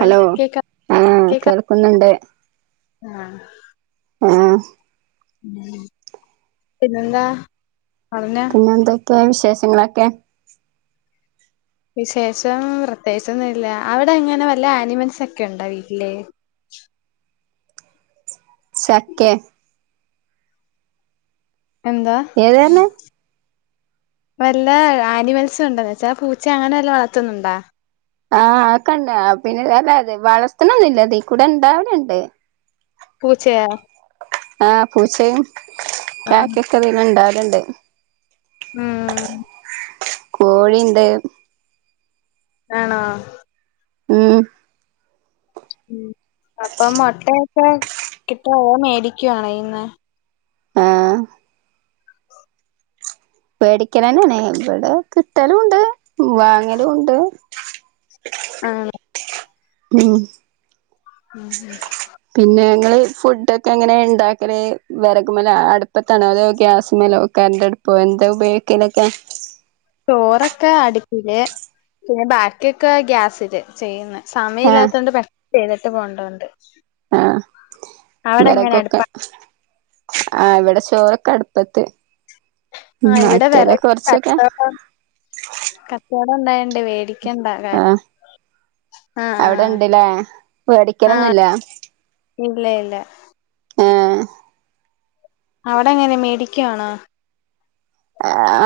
Hello ആഹ് കേക്കാ കേൾക്കുന്നുണ്ട് ആഹ് ആഹ് പിന്നെന്താ [unintelligible] എന്തൊക്കെയ വിശേഷങ്ങളൊക്കെ വിശേഷം പ്രത്യേകിച്ചൊന്നുല്ല അവിടെങ്ങനാ വല്ല ആനിമൽസ് ഒക്കെണ്ടോ വീട്ടില് ശക്കേ എന്താ ഏതാർഞ്ഞെ വല്ല ആനിമൽസും ഉണ്ടോന്ന് ചോയ്ച്ച പൂച്ചെ അങ്ങനെ വല്ലതും വളർത്തുന്നുണ്ടോ ആഹ് അതൊകണ്ട് പിന്നെല്ലെ അതെ വളർതണൊന്നില്ല ഇതീ കൂടെ ഇണ്ടാവല്ണ്ട് പൂച്ചയാ ആഹ് പൂച്ചയും ആ കാക്കെക്കൊ ഇണ്ടാവലണ്ട് ഉം കോഴിണ്ട് ആണോ ഉം അപ്പം മുട്ടയക്കെ കിട്ടു മേടിക്കുവാണോ ഇന്ന് ആഹ് വോടിക്കലന്നാണേ ഇവിടെ കിട്ടലും ഉണ്ട് വാങ്ങലും ഉണ്ട്. ആഹ് ഉം ഉം പിന്നെ ഞങ്ങള് ഫുഡ് ഒക്കെ അങ്ങനെ ഉണ്ടാക്കല് വിറകുമല അടുപ്പത്താണോ അതോ ഗ്യാസ് മലോ കരണ്ട് ടുപ്പോ എന്താ ഉപയോഗിക്കലൊക്കെ ചോറൊക്കെ അടുപ്പില് പിന്നെ ബാക്കിയൊക്കെ ഗ്യാസില് ചെയ്യുന്ന ആഹ് സമയമില്ലാത്ത കൊണ്ട് പൊ ചെയ്തിട്ട് പോകണ്ടത്ഉണ്ട് ആഹ് അടുപ്പ വെറകക്കെ ആഹ് ഇവിടെ ചോറൊക്കെ അടുപ്പത്ത് ആഹ് ഇവിടെ മറ്റേ അതാ വെറൈറ്റി കുറച്ചൊക്കെ കച്ചോടം ഉണ്ടായണ്ടേ വേടി ആഹ് ആഹ് അവിടെ ആഹ് ഇണ്ടല്ലേ ആഹ് പേടിക്കലൊന്നുല്ല ഇല്ല ഇല്ല എഹ് അവിടെ എങ്ങനെ മേടിക്കുവാണോ?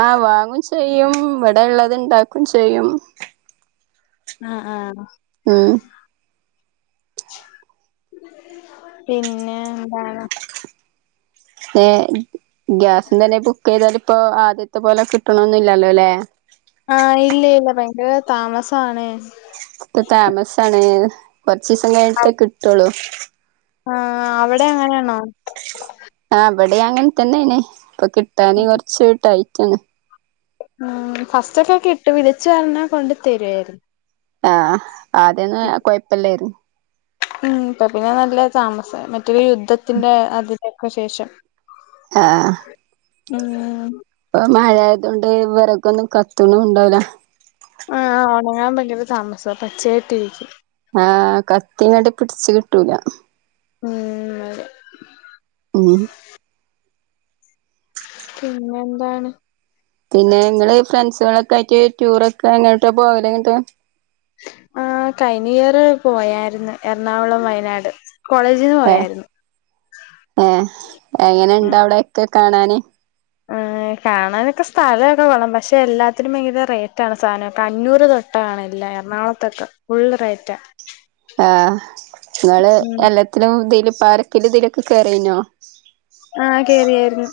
ആ വാങ്ങും ചെയ്യും ഇവിടെ ഉള്ളത് ഉണ്ടാക്കും ചെയ്യും. ആഹ് ആഹ് ഉം പിന്നെ എന്താ ഗ്യാസ് തന്നെ ബുക്ക് ചെയ്തൽ ഇപ്പോ ആദ്യത്തെ പോലെ കിട്ടണൊന്നില്ലല്ലോ അല്ലേ? ആഹ് ഇല്ല ഇല്ല ഭയങ്കര താമസണ്. ഇപ്പ താമസ ആണ് കൊറച്ച് ദിസം കഴിഞ്ഞിട്ടേ കിട്ടുള്ളു. ആഹ് അവിടെ അങ്ങനെയാണോ? ആ ഇവിടെ അങ്ങനെ തന്നെന് ഇപ്പൊ കിട്ടാന് കൊറച്ച് ടൈറ്റാണ് ഉം ഫസ്റ്റ്ക്കെ കെട്ടു വിളച്ച് പറഞ്ഞാൽ കൊണ്ട് തരുആയിരുന്നു ആഹ് ആദ്യന്ന് കുഴപ്പില്ലായിരുന്നു. ഉം ഇ പിന്നെ നല്ല താമസ മറ്റൊരു യുദ്ധത്തിന്റെ അതിഥിക്ക ശേഷം ആഹ് ഉം ഇപ്പൊ മഴ ആയതൊണ്ട് വിറക്കാ ഒന്നും കത്തണും ഉണ്ടാവില്ല ആഹ് ഓണ ഞാൻ ഭയങ്കര താമസം പച്ചയട്ടിരിക്കും. ആഹ് കത്തിങട് പിടിച്ച കിട്ടൂല. ഉം അതെ ഉം പിന്നെ എന്താണ് പിന്നെ ങ്ങള് ഫ്രണ്ട്സുകളൊക്കെ ആയിട്ട് ടൂറൊക്കെ എങ്ങോട്ട് പോവലങ്ങനട്ട്. ആ കൈനിയറ് പോയായിരുന്നു എറണാകുളം, വയനാട്. കോളേജിൽ നിന്ന് ഏഹ് പോയാരുന്നു. ഏഹ് എങ്ങനെണ്ട് അവിടെക്കെ കാണാന് ഏ് കാണാനൊക്കെ സ്ഥലമൊക്കെ വള്ളണം പക്ഷെ എല്ലാത്തിനും ഭയങ്കര റേറ്റ ആണ് സാധനംതിനോക്കെ അഞ്ഞൂറ് തൊട്ട് ട്ട ആണ്ല്ല എറണാകുളത്തൊക്കെ ഫുള്ള് റയറ്റ് ആഹ് നിങ്ങള് എല്ലാത്തിലും ഇതില് പാർക്കിലും ഇതിലൊക്കെ കയറിനോ ആഹ് കേറിയായിരുന്നു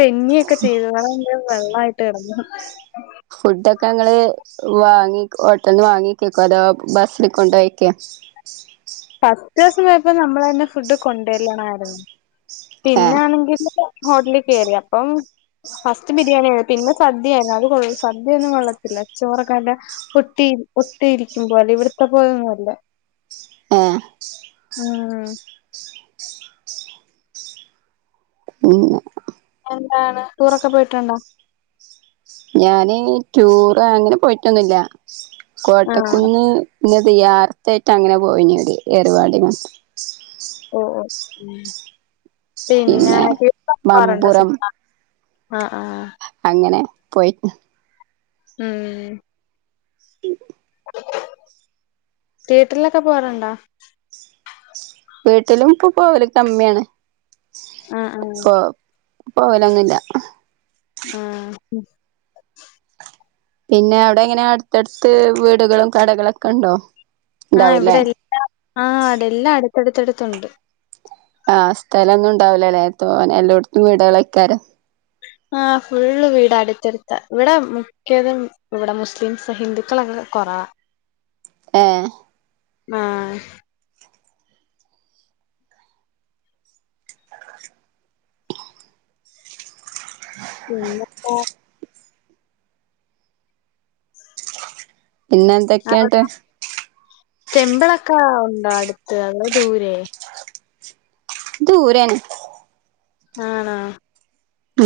തെന്നിയൊക്കെ ചെയ്തു വെള്ളമായിട്ട് കിടന്നു. ഫുഡൊക്കെ ങ്ങള് വാങ്ങി ഓട്ടൽന്ന് വാങ്ങിക്കക്ക അതോ ബസ്സൽ കൊണ്ടോയിക്കാ പത്ത് ദിവസം വയപ്പോം നമ്മളന്നെ ഫുഡ് കൊണ്ടുവരണായിരുന്നു ഏഹ് പിന്നൊണെങ്കില് ഹോട്ടലിൽ കയറി അപ്പം. ഫസ്റ്റ് ബിരിയാണി ആയി പിന്നെ സദ്യയായിരുന്നു അത് കൊള് സദ്യൊന്നും കൊെള്ളത്തില്ല ചോറക്കാന്റെ. ഒട്ടിയിരി ഒട്ടിയിരിക്കുമ്പോല്ലേ ഇവിട്ത്തെ പോലെയൊന്നുമല്ല. ഏഹ്. ഉം ഉം എന്താണ് ടൂറൊക്കെ പോയിട്ടുണ്ടോ ഞാന് ടൂറ് അങ്ങനെ പോയിട്ടൊന്നുല്ല ആഹ് കോട്ടക്കുന്ന്. പിന്നെ [unintelligible] അങ്ങനെ പോയിനത്. [unintelligible] ഓഹ് ഓഹ് പിന്നെ [unintelligible] കാണാറുണ്ടോ മമ്പുറം സിനിമ. ആഹ് ആഹ്. അങ്ങനെ പോയി. ഉം ഉം തിയേറ്ററിലൊക്കെ പോകാറുണ്ടോ വീട്ടിലും ഇപ്പൊ പോവല് കമ്മിയാണ്. ആഹ് ആഹ്. പോ പോകലൊന്നുല്ല. ആഹ്. പിന്നെ അവിടെ എങ്ങനെ അടുത്തടുത്ത് വീടുകളും കടകളൊക്കെ ഉണ്ടോ ആഹ് ഉണ്ടാവൂല്ലേ ഇവിടെ എല്ലാ ആഹ് ഇവിടെ എല്ലാം അടുത്ത്ടുത്ത്ടുത്തുണ്ട്. ആഹ് സ്ഥലൊന്നും ഉണ്ടാവില്ലല്ലേ തോനെ എല്ലോട്ത്തും വീടാളേക്കാരം. ആഹ് ഫുള്ള് വീട് അടുത്തെടുത്ത ഇവിടെ ക്കതും ഇവിടെ മുസ്ലിംസ ഹിന്ദുക്കള കൊറവ. ഏഹ്. ആഹ്. പിന്നെ പിന്നെ എന്തൊക്കെയാട്ട് റ്റെമ്പിളൊക്ക ഉണ്ടോ അടുത്ത് അതോ ദൂരേ ദൂരെണ്. ആണോ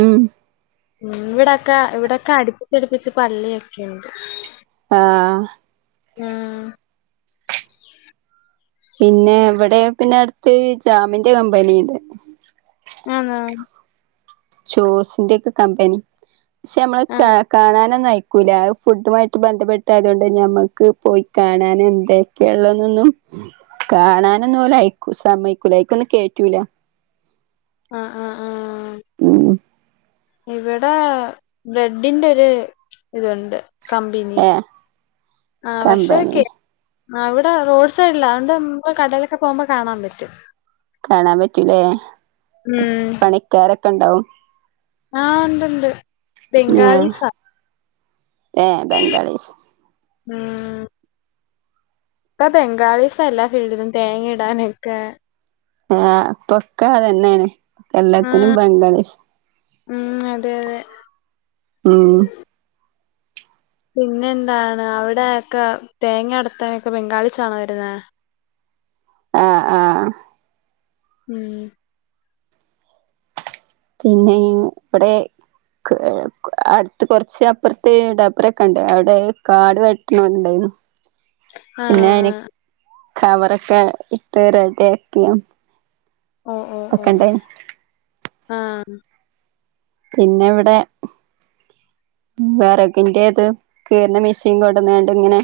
ഉം ഉം ഇവിടൊക്കെ ഇവിടൊക്കെ അടുപ്പിച്ചടിപ്പിച്ച് പള്ളിയൊക്കെണ്ട്. ആഹ്. ഉം പിന്നെ ഇവിടെ പിന്നെ അടുത്ത് ജാമിന്റെ കമ്പനിണ്ട്. ആന്നോ ചോസിന്റെയൊക്കെ കമ്പനി പക്ഷെ നമ്മള് ആഹ് കാണാനൊന്നയി കുലാ അഹ് ഫുഡുമായിട്ട് ബന്ധപ്പെട്ട ആയതോണ്ട് നമ്മുക്ക് പോയി കാണാൻ എന്തൊക്കെയള്ളെന്നൊന്നും. കാണാനൊന്നും ഓല് അയക്കൂ സമ്മയ്ക്കൂല അയീക്കൊന്നും കേറ്റൂല. ആഹ് ആഹ് ആഹ്. ഉം ഇവിടെ ബ്രെഡിന്റെ ഒരു ഇതുണ്ട് കമ്പിനി ഏ ആഹ് കമ്പനി വർഷോകെ ആഹ് ഇവിടെ റോഡ് സൈഡില അതോണ്ട് നമ്മ കടയിലൊക്കെ പോകുമ്പോ കാണാൻ പറ്റും. കാണപറ്റൂല്ലേ ഉം പണിക്കാരൊക്കെ ഇണ്ടോ ആഹ് ഇണ്ട്ണ്ട് ആഹ് ഏ ബംഗാളിസ് ഉം ഇപ്പൊ ബംഗാളിസ എല്ലാ ഫീൽഡിലും തേങ്ങ ഇടാനൊക്കെ ആഹ് ഇപ്പോക്കെ അതന്നെണ് എല്ലാത്തിനും ആഹ് ബംഗാളിസ് ഉം അതെ അതെ ഉം പിന്നെ എന്താണ് അവിടെ ഒക്കെ തേങ്ങ അടത്താനൊക്കെ ബംഗാളിസാണ വരുന്നെ ആഹ് ആഹ് ഉം പിന്നെ ഇവിടെ അടുത്ത് കുറച്ച് അപ്പുറത്തെ ഡെബാരൊക്കെണ്ട് അവിടെ കാട് വെട്ടണന്നുണ്ടായിരുന്നു [inaudible] പിന്നെ ആണോ ആ ഞാന് കവറൊക്കെ ഇട്ട് റെഡിയാക്കിനു ഓ ഓ ഓ ഓക്കേണ്ടേ ആഹ് പിന്നെ ഇവിടെ വെരകിന്റെ ഇത് കീറിന മെഷീൻ കൊണ്ടുന്നണ്ട് ഇങ്ങനെ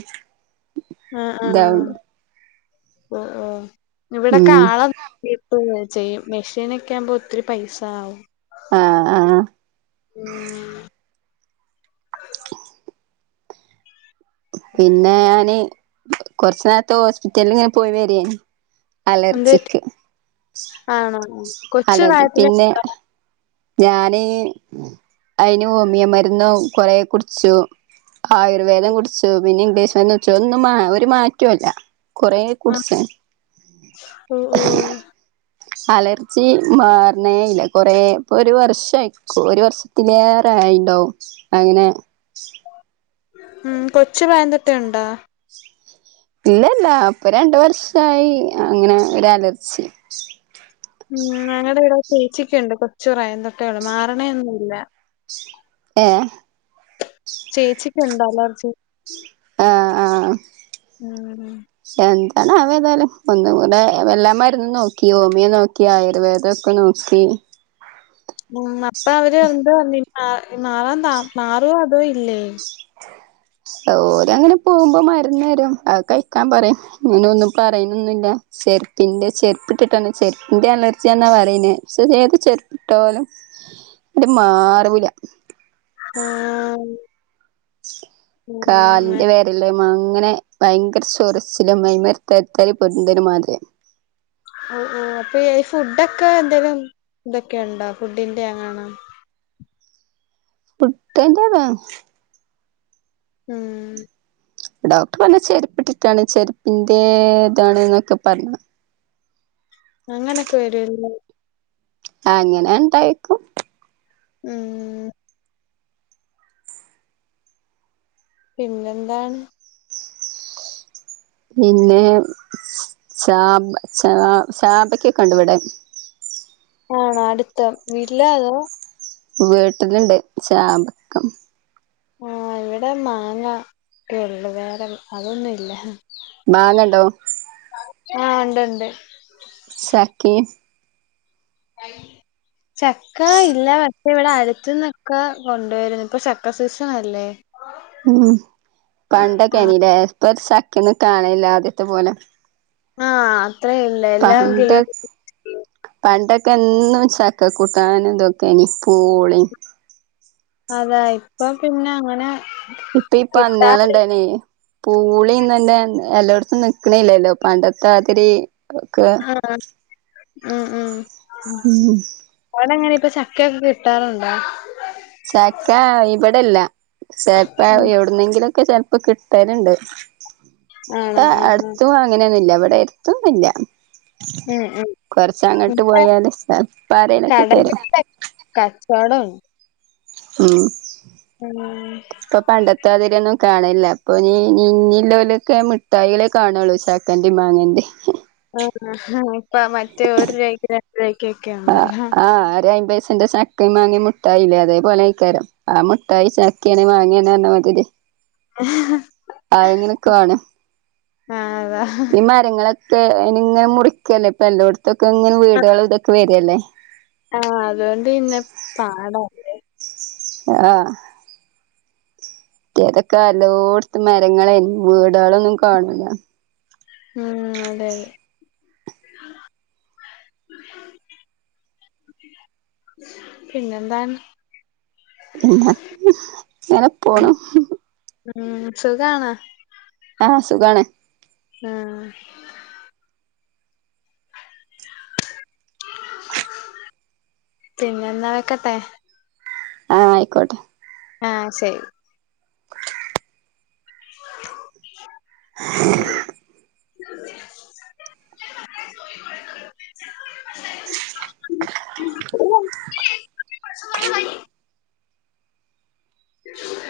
ആഹ് ആഹ് ഇതാവണ്ട് ഓ ഓ ഇവിടെക്കെ ഉം ആളെ നിപോവേ ചെയ്യും മെഷീൻ ഒക്കെ ആവുമ്പോ ഒത്തിരി പൈസ ആവും ആഹ് ആഹ് ഉം പിന്നെ ഞാനെ കൊറച്ച് നേരത്തെ ഹോസ്പിറ്റലിങ്ങനെ പോയി വരിന് എന്ത് പറ്റി അലർജിക്ക് ആണോ കൊച്ചു അലർജി പ്രായത്തിലെ പിന്നെ ഉണ്ടോ ഞാനെ അയിന് ഓമിയോ മരുന്ന് കൊറെ കുടിച്ചു ആയുർവേദം കുടിച്ചു പിന്നെ ഇംഗ്ലീഷ് മരുന്ന് കുടിച്ചു അതൊന്നും ഒരു മാറ്റോം ഇല്ല കൊറേ ആ കുടിച്ചാൻ ഓ ഓ അലർച്ചി മാറണേല്ല കൊറേ ഇപ്പൊ ഒരു വർഷായിക്കും ഒരു വർഷത്തിലേറെ ആയിണ്ടാവും അങ്ങനെ ഉം കൊച്ചുപ്രായംതോട്ടെ ഇണ്ടോ ഇല്ലല്ല ഇപ്പ രണ്ട് വർഷായി അങ്ങനെ ഒരു അലർച്ചി ഉം ഞങ്ങടെ ഇവിടെ ചേച്ചിക്ക്ണ്ട് കൊച്ചുപ്രായതോട്ടെ മാറണൊന്നുമില്ല ഏ ചേച്ചിക്ക് ഇണ്ട് അലർജി ആഹ് ആഹ് ഉം എന്താണാവോ ഏതായാലും ഒന്നും കൂടെ എല്ലാ മരുന്ന് നോക്കി ഓമിയെ നോക്കി ഈ ആയുർവേദൊക്കെ നോക്കി ഉം അപ്പൊ അവര് എന്താ പറഞ്ഞിരുന്നേ ആഹ് മാറാൻ മാറുവോ അതോ ഇല്ലേ [inaudible] ഒര് അങ്ങനെ പോകുമ്പോ മരുന്ന് നേരും അത് കഴിക്കാൻ പറയും പിന്നെ ഒന്നും പറയണൊന്നുല്ല ചെറുപ്പിന്റെ ചെർപ്പിട്ടിട്ടാണ് ചെരുപ്പിന്റെ അലർജിയാന്നാ പറയുന്നേ ചെയ്ത് ചെരുപ്പിട്ടാലും അത് മാറൂല്ല ആഹ് ഉം അങ്ങനെ കാലിന്റെ വെ രലിമേ അങ്ങനെ ഭയങ്കര ചോറച്ചിലും ആയിമേ തരിതാരി പൊന്തിരിമാതിരിയാ ഓ ഓ അപ്പൊ ഈ ഫുഡൊക്കെ എന്തേലും ഇതൊക്കെ ഇണ്ടോ ഫുഡിന്റെ അങ്ങാണം പുട്ടിന്റെത് ഉം ഡോക്ടർ പറഞ്ഞ് ചെരുപ്പിട്ടിട്ടാണ് ചെരുപ്പിന്റെ ഇതാണ്ന്നൊക്കെ പറഞ്ഞ് അങ്ങനെയൊക്കെ വരും അത്‌ ല്ലേ അങ്ങനെ ഇണ്ടായേക്കും ഉം പിന്നെന്താണ് പിന്നെ ചാമ്പ് ചാ ചാമ്പക്ക ഒക്കണ്ട് ഇവിടെ ആണോ അടുത്ത വീട്ടിലേ അതോ വീട്ടില്ണ്ട് ചാമ്പക്ക ആ ഇവിടെ മാങ്ങ ഒക്കെ ഉള്ളു വേറെ അതൊന്നും ഇല്ല മാങ്ങ ഇണ്ടോ ആഹ ഇണ്ട് ഇണ്ട് ചക്കിം [unintelligible] ചക്ക ഇല്ല പക്ഷേ ഇവിടെ അടുത്തുന്നൊക്കെ കൊണ്ടുവരുന്ന് ഇപ്പൊ ചക്ക സീസൺ അല്ലേ ഉം പണ്ടൊക്കെ ആഹ് ആനില്ലേ ഇപ്പൊ ഒരു ചക്കൊന്നും കാണലില്ല ആദ്യത്തെ പോലെ ആഹ അത്രയും പണ്ട് പണ്ടൊക്കെ എന്നും ചക്ക കൂട്ടാനും ഇതൊക്കെനി പൂളിം അതെ ഇപ്പൊ പിന്നെ അങ്ങനെ ഇപ്പൊ ഈ പന്ന്യാൾ കിട്ടാറി ഇണ്ടായേനെ പൂളിം തന്നെ എല്ലോട്ത്തും നിക്ക്ണില്ലല്ലോ പണ്ടത്തെ മാതിരി ആഹ്‌ ഉം ഉം ഉം അവ്ടെങ്ങനെ ഇപ്പ ചക്കൊക്കെ കിട്ടാറുണ്ടോ ചക്ക ഇബ്ടെല്ല ചെൽപ്പ ഉം എവിടുന്നെങ്കിലുംഒക്കെ ചെൽപ്പ ഇപ്പ കിട്ടല്ണ്ട് ഇപ്പ ആണോ ആഹ് ആഹ് അടുത്തും അങ്ങനെയൊന്നുംല്ല ഇവിടെ ഇല്ല ഉം ഉം കുറച് അങ്ങട്ട് ഇവിടെ പോയാല് ചെല്പ്പൊ ആരേലും ഒക്കെ തെരും കച്ചോടും ഉം ഉം ഇപ്പൊ പണ്ടത്തെ മാതിരി ഒന്നും കാണലില്ല അപ്പൊ ഇനീ ഇനി ഇള്ളോലൊക്കെ മിട്ടായിളെ കാണുള്ളൂ ചക്കെന്റേം മാങ്ങെന്റേം ആഹ അപ്പ മറ്റേ ഓര് ആക്ക [unintelligible] ആഹ്‌ ആഹ് ഒര് അയ്പൈസിന്റെ ചക്കിം മാങ്ങിം മുട്ടായില്ലേ അതേപോലെ ആയിക്കാരം ആ മുട്ടായി ചക്കെണ് മാങ്ങേണ് പറഞ്ഞ മാതിരി [unintelligible] ആഹ്‌ എങ്ങനെയൊക്കെ ആണ് ആഹ് അതാ ഈ മരങ്ങളൊക്കെ അയിന് ഇങ്ങനെ മുറിക്കല്ലേ ഇപ്പൊ എല്ലോട്ത്തൊക്കെ ഇങ്ങനെ വീടാളും ഇതൊക്കെ വരല്ലേ ആഹ അതോണ്ട് പിന്നെ പാടാ ആഹ്‌ അതൊക്കെ എല്ലോട്ത്തും മരങ്ങളേ വീടാളൊന്നും കാണൂല ഉം അതെ പിന്നെന്താണ് പിന്നെ ഇങ്ങനെ ഉം പോണു ഉം സുഖാണ ആഹ സുഖാണ് ആഹ പിന്നെ എന്നാ വെക്കട്ടെ ആഹ ആയിക്കോട്ടെ ആഹ ശരി [unintelligible] [inaudible] [unintelligible]